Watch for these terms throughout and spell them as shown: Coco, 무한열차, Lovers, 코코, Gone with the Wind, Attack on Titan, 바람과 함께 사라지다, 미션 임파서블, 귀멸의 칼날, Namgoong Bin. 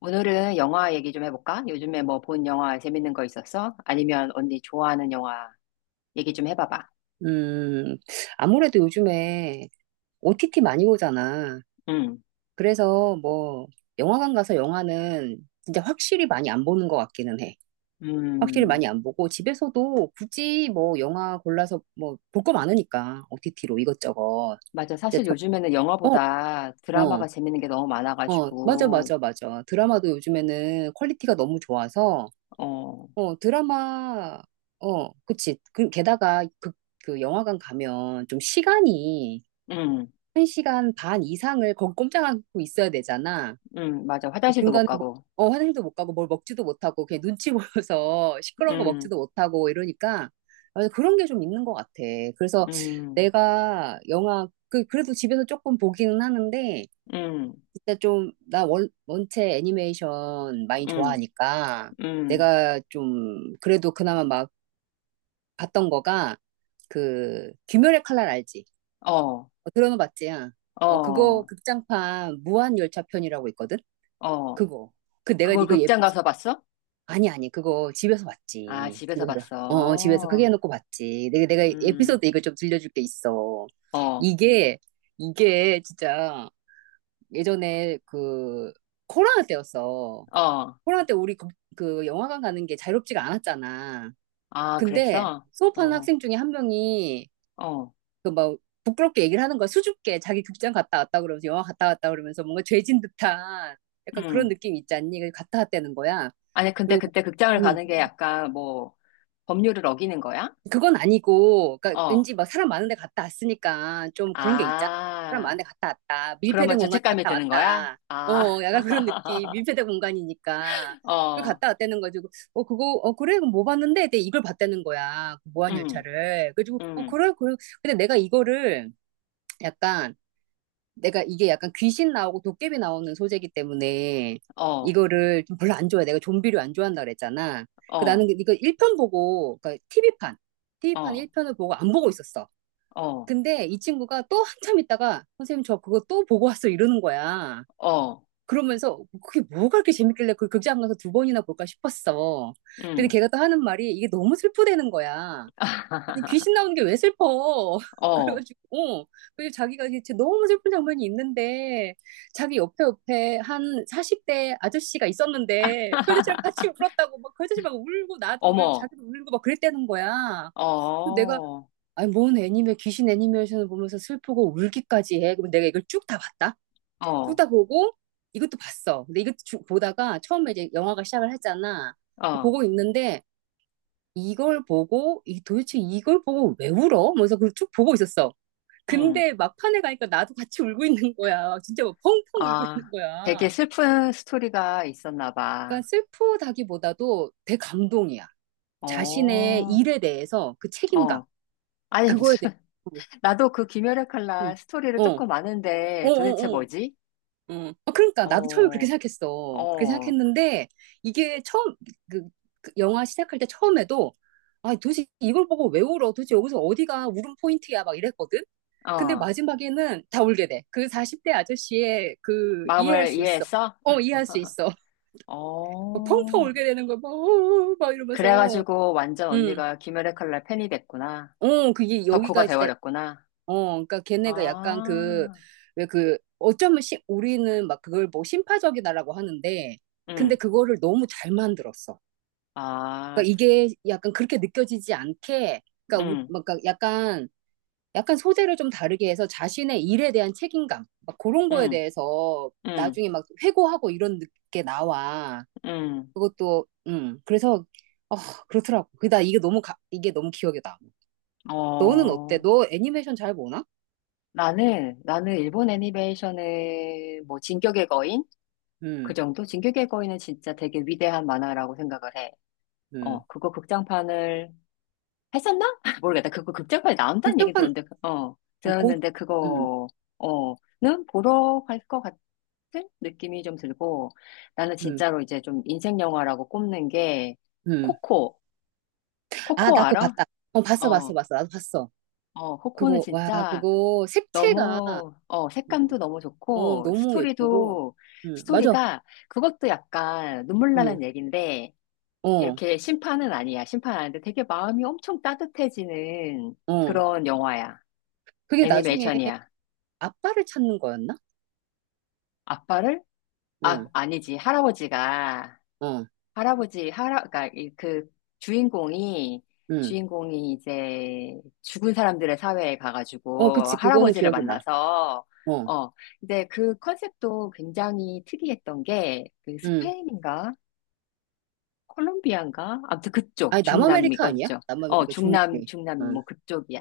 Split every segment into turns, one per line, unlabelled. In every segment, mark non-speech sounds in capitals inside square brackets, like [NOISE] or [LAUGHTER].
오늘은 영화 얘기 좀 해볼까? 요즘에 뭐 본 영화 재밌는 거 있었어? 아니면 언니 좋아하는 영화 얘기 좀 해봐봐.
음, 아무래도 요즘에 OTT 많이 오잖아.
응,
그래서 뭐, 영화관 가서 영화는 진짜 확실히 많이 안 보는 것 같기는 해. 확실히
음,
많이 안 보고, 집에서도 굳이 뭐, 영화 골라서 뭐, 볼 거 많으니까, OTT로 이것저것.
맞아.
이제
사실
더,
요즘에는
어,
영화보다 드라마가
어,
재밌는 게 너무
맞아,
많아가지고,
맞아, 맞아. 드라마도 요즘에는 퀄리티가 너무 좋아서,
어,
어, 드라마, 그치. 그, 게다가 그, 그 영화관 가면 좀 시간이
응,
1시간 반 이상을 거기 꼼짝 않고 있어야 되잖아.
응, 맞아. 화장실도 못
중간에 뭐,
가고,
화장도 못 가고 뭘 먹지도 못하고 그냥 눈치 보여서 [LAUGHS] 시끄러운 거
응,
먹지도 못하고 이러니까 아, 그런 게 좀 있는 것 같아. 그래서
응,
내가 영화 그, 그래도 집에서 조금 보기는 하는데
응,
진짜 좀 나 원, 원체 애니메이션 많이
응,
좋아하니까
응,
내가 좀 그래도 그나마 막 봤던 거가 그 귀멸의 칼날 알지?
어,
어, 들어는 봤지야. 어, 그거
어,
극장판 무한열차 편이라고 있거든?
어.
그거. 그 내가
그걸
이거
극장 가서 봤어?
아니, 아니, 그거 집에서
아,
봤지.
집에서
집에서. 어, 어, 집에서 크게
봤어.
해놓고 봤지. 내가, 내가
음,
에피소드 이거 좀 들려줄 게 있어.
어,
이게, 이게 진짜 예전에 그 코로나 때였어.
어.
코로나 때 우리 그, 그 영화관 가는 게 자유롭지가 않았잖아.
아,
근데
그랬어?
수업하는
어,
학생 중에 한 명이
어,
그뭐 부끄럽게 얘기를 하는 거야. 수줍게 자기 극장 갔다 왔다 그러면서 영화 갔다 왔다 그러면서 뭔가 죄진 듯한 약간 그런
음.
느낌 있지 않니? 그래서 갔다 왔다는 거야.
아니, 근데
그리고
그때 극장을
뭐,
가는 게 약간 뭐, 법률을 어기는 거야?
그건 아니고, 그러니까
어,
왠지 막 사람 많은 데 갔다 왔으니까 좀 그런 게 있잖아. 사람 많은
아,
데 갔다 왔다.
그러면
밀폐된 공간에
죄책감이
갔다
드는 거야?
왔다.
아,
어, 약간 그런 느낌.
[LAUGHS]
밀폐된 공간이니까. 그
어,
갔다 왔다는 가지고, 그거, 그래, 그거 뭐 봤는데? 근데 이걸 봤다는 거야. 그
음,
무한열차를. 그래가지고,
음,
그래, 그래. 근데 내가 이거를 약간 내가 이게 약간 귀신 나오고 도깨비 나오는 소재이기 때문에
어,
이거를 좀 별로 안 좋아해. 내가 좀비를 안 좋아한다 그랬잖아. 그 나는
어,
이거 1편 보고, 그러니까 TV판, TV판
어,
1편을 보고 안 보고 있었어.
어,
근데 이 친구가 또 한참 있다가 선생님 저 그거 또 보고 왔어 이러는 거야.
어,
그러면서 그게 뭐가 그렇게 재밌길래 그 극장 가서 두 번이나 볼까 싶었어. 근데
음,
걔가 또 하는 말이 이게 너무 슬프대는 거야. 아니 귀신
[LAUGHS]
나오는 게 왜 슬퍼? [LAUGHS]
어,
그래가지고 어. 그리고 자기가 이 진짜 너무 슬픈 장면이 있는데 자기 옆에 옆에 한 40대 아저씨가 있었는데 그 아저씨랑 같이
[LAUGHS]
울었다고 막 그 아저씨 막 울고 나도 울고
어머,
자기도 울고 막 그랬다는 거야.
어,
그래서 내가
어,
아니 뭔 애니메 귀신 애니메이션을 보면서 슬프고 울기까지 해. 그럼 내가 이걸 쭉 다 봤다. 쭉 다 보고 이것도 봤어. 근데 이것도 쭉 보다가 처음에 이제 영화가 시작을 했잖아. 그거
어,
보고 있는데 이걸 보고 이 도대체 이걸 보고 왜 울어? 그래서 그걸 쭉 보고 있었어.
음,
근데 막판에 가니까 나도 같이 [LAUGHS] 울고 있는 거야. 진짜 막 펑펑 울고 있는
아, 되게
거야.
슬픈 스토리가 있었나 봐.
그러니까 슬프다기보다도 대감동이야. 자신의
어,
일에 대해서 그 책임감,
어. 아니,
그거에
무슨,
대해서.
[LAUGHS] 나도 그 김열의
응.
칼날 스토리를
어,
조금
어,
아는데 도대체
어, 어,
뭐지?
그러니까 나도 처음에 그렇게
어,
생각했어. 그렇게
어,
생각했는데 이게 처음 그, 그 영화 시작할 때 처음에도 아 도대체 이걸 보고 왜 울어? 도대체 여기서 어디가 울음 포인트야? 막 이랬거든. 근데
어.
마지막에는 다 울게 돼. 그 40대 아저씨의 그 이해할
마음을
수 있어.
이해했어?
어 이해할 수 있어. [LAUGHS] 막 펑펑
어.
울게 되는 거막 막 어, 어, 막 이러면서
그래가지고 완전
음.
언니가 김열의 칼날 팬이 됐구나.
어 그게
덕후가
여기가 진짜
돼버렸구나.
그러니까 걔네가 약간 그,
아,
왜 그, 어쩌면 시, 우리는 막 그걸 뭐 심파적이다라고 하는데, 근데
응.
그거를 너무 잘 만들었어.
아,
그러니까 이게 약간 그렇게 느껴지지 않게, 그러니까, 우,
응,
막 그러니까 약간, 약간 소재를 좀 다르게 해서 자신의 일에 대한 책임감, 막 그런 거에
응,
대해서
응,
나중에 막 회고하고 이런 느- 게 나와.
응.
그것도, 그래서, 어, 그렇더라고. 그다 이게 너무, 가- 이게 너무 기억에 나. 너는 어때?
어.
너 애니메이션 잘 보나?
나는 일본 애니메이션은 뭐, 진격의 거인? 그
음,
정도? 진격의 거인은 진짜 되게 위대한 만화라고 생각을 해. 어,
음.
그거 극장판을 했었나? [LAUGHS] 모르겠다. 그거 극장판에 나온다는 얘기
극장판
들었는데, 그,
어, 보,
들었는데
음,
그거, 어, 는 보러 갈 것 같은 느낌이 좀 들고, 나는
음,
진짜로 이제 좀 인생 영화라고 꼽는 게,
음.
코코.
아,
코코
나 그거
알아?
봤다. 어, 봤어, 봤어,
어,
봤어. 나도 봤어.
어, 코코는
그거, 와,
진짜
그거 색채가,
너무,
음,
색감도 너무
어,
좋고,
너무 예쁘고,
스토리도,
맞아.
스토리가, 그것도 약간 눈물
응,
나는 얘기인데,
어,
이렇게 심판은 아니야. 심판 아닌데 되게 마음이 엄청 따뜻해지는
어.
그런 영화야.
그게 나중에
애니메이션이야.
아빠를 찾는 거였나?
아빠를? 아,
응,
아니지. 할아버지가,
어,
그러니까 그 주인공이,
응.
주인공이 이제 죽은 사람들의 사회에
어,
가가지고
그치. 그거는
할아버지를
기억이 나.
만나서,
어,
어, 근데 그 컨셉도 굉장히 특이했던 게 그
응.
스페인인가? 콜롬비아인가? 아무튼 그쪽,
아니,
중남미
남아메리카 아니야?
거죠. 어,
남아메리카 중남미.
중남미,
응,
뭐 그쪽이야.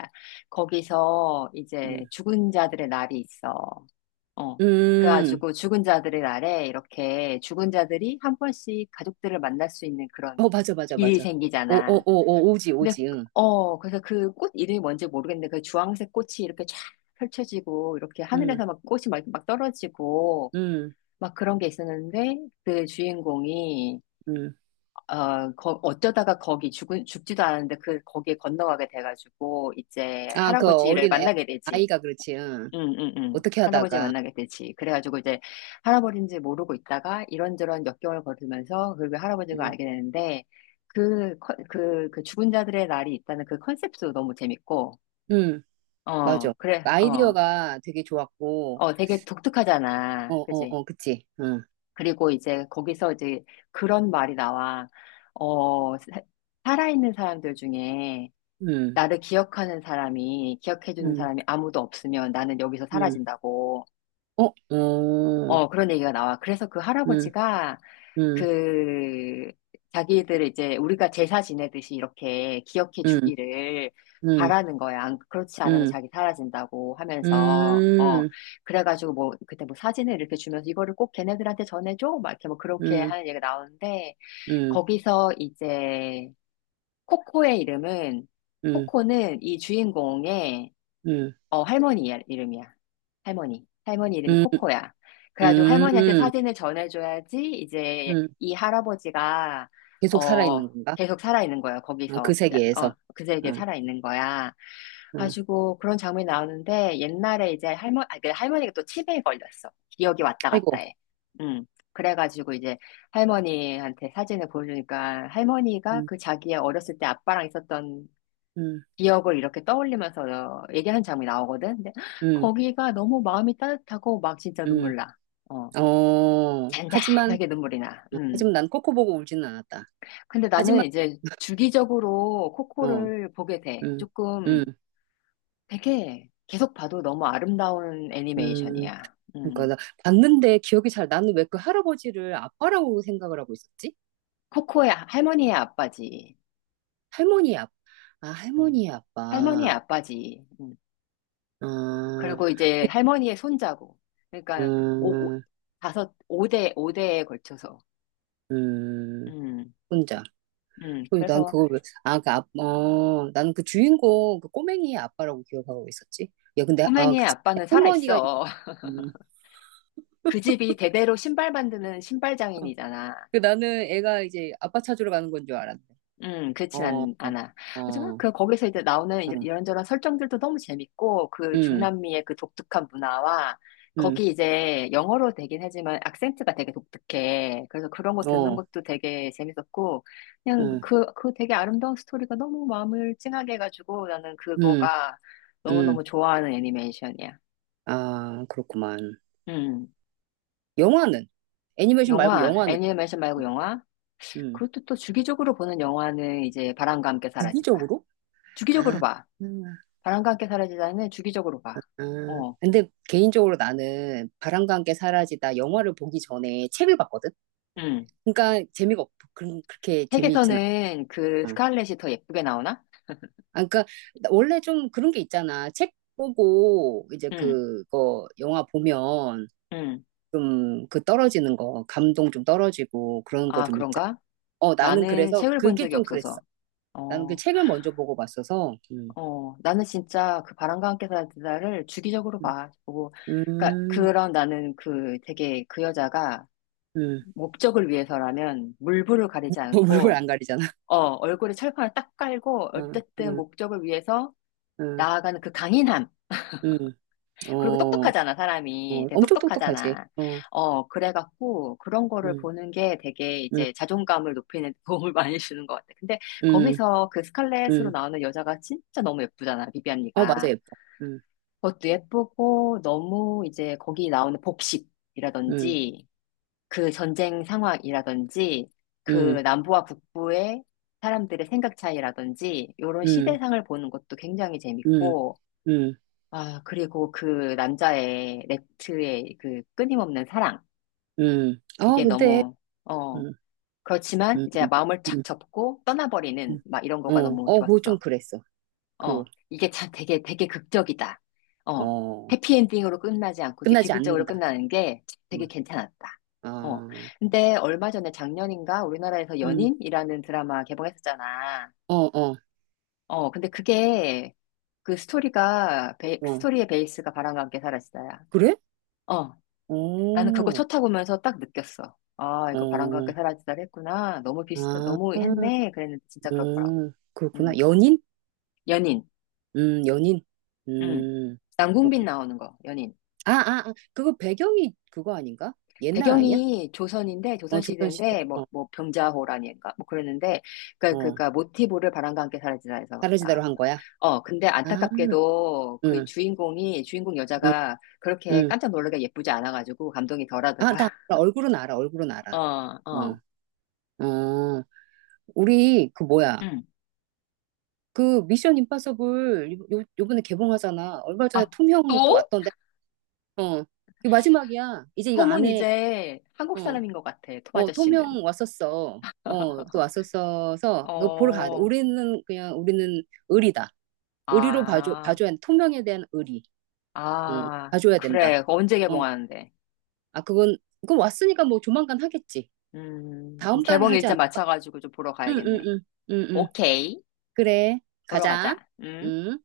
거기서
응.
이제 죽은 자들의 날이 있어. 어.
음,
그래가지고 죽은 자들의 날에 이렇게 죽은 자들이 한 번씩 가족들을 만날 수 있는 그런
어, 맞아, 맞아,
길이
맞아. 오, 오,
생기잖아.
오, 오, 오지,
근데,
오지, 응.
그래서 그 꽃 이름이 뭔지 모르겠는데 그 주황색 꽃이 이렇게 쫙 펼쳐지고 이렇게
응,
하늘에서 막 꽃이 막 떨어지고
응,
막 그런 게 있었는데 그 주인공이
응.
어쩌다가 거기 죽지도 않았는데 그, 거기에 건너가게 돼가지고, 이제
아, 그
할아버지를
어린 애,
만나게 되지.
아이가 그렇지. 응.
응, 응, 응.
어떻게
할아버지
하다가.
만나게 되지. 그래가지고 이제 할아버지인지 모르고 있다가 이런저런 역경을 거들면서 그 할아버지가
응.
알게 되는데, 그 죽은 자들의 날이 있다는 그 컨셉도 너무 재밌고,
응, 맞아.
어, 그래, 어,
아이디어가 되게 좋았고.
어, 되게
어,
독특하잖아.
어,
그지?
어, 그치. 응.
그리고 이제 거기서 이제 그런 말이 나와. 어, 사- 살아있는 사람들 중에
응.
나를 기억하는 사람이, 기억해주는
응.
사람이 아무도 없으면 나는 여기서
응.
사라진다고.
어, 어.
어, 그런 얘기가 나와. 그래서 그
응.
할아버지가
응.
그 자기들 이제 우리가 제사 지내듯이 이렇게 기억해
응.
주기를
응.
바라는 거야. 그렇지 않으면
응.
자기 사라진다고 하면서, 어,
음.
그래가지고 뭐, 그때 뭐 사진을 이렇게 주면서 이거를 꼭 걔네들한테 전해줘? 막 이렇게 뭐 그렇게
응.
하는 얘기가 나오는데,
응. 응.
거기서 이제 코코의 이름은
응.
코코는 이 주인공의
응.
할머니 이름이야. 할머니. 할머니 이름이
응.
코코야. 그래가지고 할머니한테
응.
사진을 전해줘야지 이제
응.
이 할아버지가,
계속 살아있는
어,
건가?
계속 살아있는 거야.
어, 그
거기서.
세계에서.
그제에게
응.
살아있는 거야.
응.
가지고 그런 장면이 나오는데 옛날에 이제 그 할머니가 또 치매에 걸렸어. 기억이 왔다 갔다
아이고.
해. 음. 그래가지고 이제 할머니한테 사진을 보여주니까 할머니가
응.
그 자기의 어렸을 때 아빠랑 있었던
응.
기억을 이렇게 떠올리면서 얘기한 장면이 나오거든. 근데
응.
거기가 너무 마음이 따뜻하고 막 진짜
응.
눈물 나. 어,
어. 하지만
잔잔하게 눈물이 나.
어,
음.
하지만 난 코코 보고 울지는 않았다.
근데 나는
하지만
이제 주기적으로
어,
코코를 보게 돼.
음,
조금
음,
되게 계속 봐도 너무 아름다운
음.
애니메이션이야.
그러니까
음.
나 봤는데 기억이 잘 나는 왜 그 할아버지를 아빠라고 생각을 하고 있었지?
코코의 할머니의 아빠지.
할머니의 아빠. 아,
음.
할머니의
할머니의
아빠.
아빠지. 음.
아,
그리고 이제 할머니의 손자고. 그러니까 오, 오,
음,
다섯, 오대오대에 걸쳐서.
음,
음.
혼자. 그리고 난
그래서
그걸 왜, 아, 그, 아, 어, 나는 그 주인공, 그 꼬맹이의 아빠라고 기억하고 있었지. 야, 근데, 아,
꼬맹이의
그치.
아빠는
할머니가,
살아있어. [LAUGHS]
음,
그 집이 대대로 신발 만드는 신발
어.
장인이잖아.
그 나는 애가 이제 아빠 찾으러 가는 건 줄 알았네.
그렇진
어, 어,
않아. 하지만
어.
그 거기서 이제 나오는
어.
이런저런 설정들도 너무 재밌고 그
음,
중남미의 그 독특한 문화와
음,
거기 이제 영어로 되긴 하지만 악센트가 되게 독특해. 그래서 그런 거 듣는
어,
것도 되게 재밌었고 그냥
음,
그 되게 아름다운 스토리가 너무 마음을 찡하게 해가지고 나는
음,
그거가
음.
너무너무 좋아하는 애니메이션이야.
아, 그렇구만.
음.
영화는? 애니메이션 말고
영화,
영화는?
애니메이션 말고 영화?
음,
그것도 또 주기적으로 보는 영화는 이제 바람과 함께 사라지다.
주기적으로?
주기적으로
아,
봐.
음,
바람과 함께 사라지다는 주기적으로 봐.
아.
어,
근데 개인적으로 나는 바람과 함께 사라지다 영화를 보기 전에 책을 봤거든?
음.
그러니까 재미가 없, 그런, 그렇게 재미있진
책에서는 그
않아.
스칼렛이 더 예쁘게 나오나?
아, 그러니까 나- 원래 좀 그런 게 있잖아. 책 보고 이제
응,
그거 영화 보면
응.
좀 그 떨어지는 거, 감동 좀 떨어지고 그런 거
아,
좀 있잖아.
그런가?
어, 나는
나는
그래서
책을 본
그게
적이
좀 그랬어.
없어서.
나는 그
어,
책을 먼저 보고 봤어서,
어. 나는 진짜 그 바람과 함께 사라지다를 주기적으로
음,
봐. 보고, 그러니까
음,
그런 나는 그 되게 그 여자가
음. [LAUGHS]
목적을 위해서라면 물불을 가리지
뭐 물불
않고
안 가리잖아.
얼굴에 철판을 딱 깔고
[LAUGHS] 응,
어쨌든
응,
목적을 위해서
응,
나아가는 그 강인함.
응.
그리고
어,
똑똑하잖아, 사람이.
어,
되게
엄청 똑똑하지.
똑똑하잖아.
어,
어, 그래갖고 그런 거를
응,
보는 게 되게
응,
이제 자존감을 높이는 [LAUGHS] 데 도움을 많이 주는 것 같아. 근데
응,
거기서 그 스칼렛으로
응.
나오는 여자가 진짜 너무 예쁘잖아,
어, 맞아,
비비안이가.
예뻐. 응,
그것도 예쁘고 너무 이제 거기 나오는
응,
복식이라든지 그 전쟁 상황이라든지 그
응,
남부와 북부의 사람들의 생각 차이라든지 이런
응,
시대상을 보는 것도 굉장히
응,
재밌고
응,
아, 그리고 그 남자의 렉트의 그 끊임없는 사랑.
응. 아,
이게
근데,
너무, 어,
응,
그렇지만
응,
이제
응,
마음을 착
응.
접고 떠나버리는
응.
막 이런 거가
어,
너무
어, 그거 좀
좋았어.
그랬어.
어,
그거,
이게 참 되게 극적이다. 어,
어,
해피엔딩으로 끝나지 않고 이게
끝나지
비극적으로
않는다.
끝나는 게 되게 괜찮았다.
어,
어,
어,
근데 얼마 전에 작년인가 우리나라에서
음,
연인이라는 드라마 개봉했었잖아.
어, 어,
어, 근데 그게 그
어.
스토리의 베이스가 바람과 함께 사라지다야.
그래?
어. 나는 그거
오,
첫 타보면서 딱 느꼈어. 아, 이거 바람과
어,
함께 사라지다 했구나. 너무
아,
너무 했네. 그랬는데 진짜 그렇더라고.
그렇구나.
음.
연인?
연인.
연인.
음.
음,
남궁빈
그렇군.
나오는 거, 연인.
아, 아, 아, 그거 배경이 그거 아닌가? 옛날 아니야?
배경이 조선인데,
어, 조선시대.
조선시대인데, 뭐,
어,
뭐, 병자호란인가? 뭐 그랬는데, 그, 그,
어,
그, 모티브를 바람과 함께 사라지다 해서 나왔어.
사라지다로 한 거야?
어, 근데
아,
안타깝게도 그
응,
주인공
응,
여자가 그렇게
응.
깜짝 놀라게 예쁘지 않아가지고 감동이
아,
덜하더라.
나 알아. 얼굴은 알아, 얼굴은 알아.
[LAUGHS] 어, 어.
어, 어, 우리, 그 뭐야.
음.
그 미션 임파서블 요, 요- 요번에 개봉하잖아. 얼마 전에
아,
톰 형 또
또?
왔던데. 어, 이 마지막이야. 이제 이거 안
톰은
해.
이제 한국
어.
사람인 것 같아, 톰
어,
아저씨는.
통영 왔었어. 어, 또 왔었어서 너 보러 가야 돼.
어,
우리는 그냥 우리는 의리다. 의리로 봐줘,
아,
봐줘야 돼. 통영에 대한 의리. 어,
아,
봐줘야 된다.
그래. 그거 언제
어,
개봉하는데?
아, 그건, 그건 왔으니까 뭐 조만간 하겠지.
그럼
다음 달에
개봉
하지
일자
않을까?
맞춰가지고 좀 보러
응, 응,
가야겠네.
응, 응, 응.
오케이.
그래,
보러
가자.
가자. 음.
응.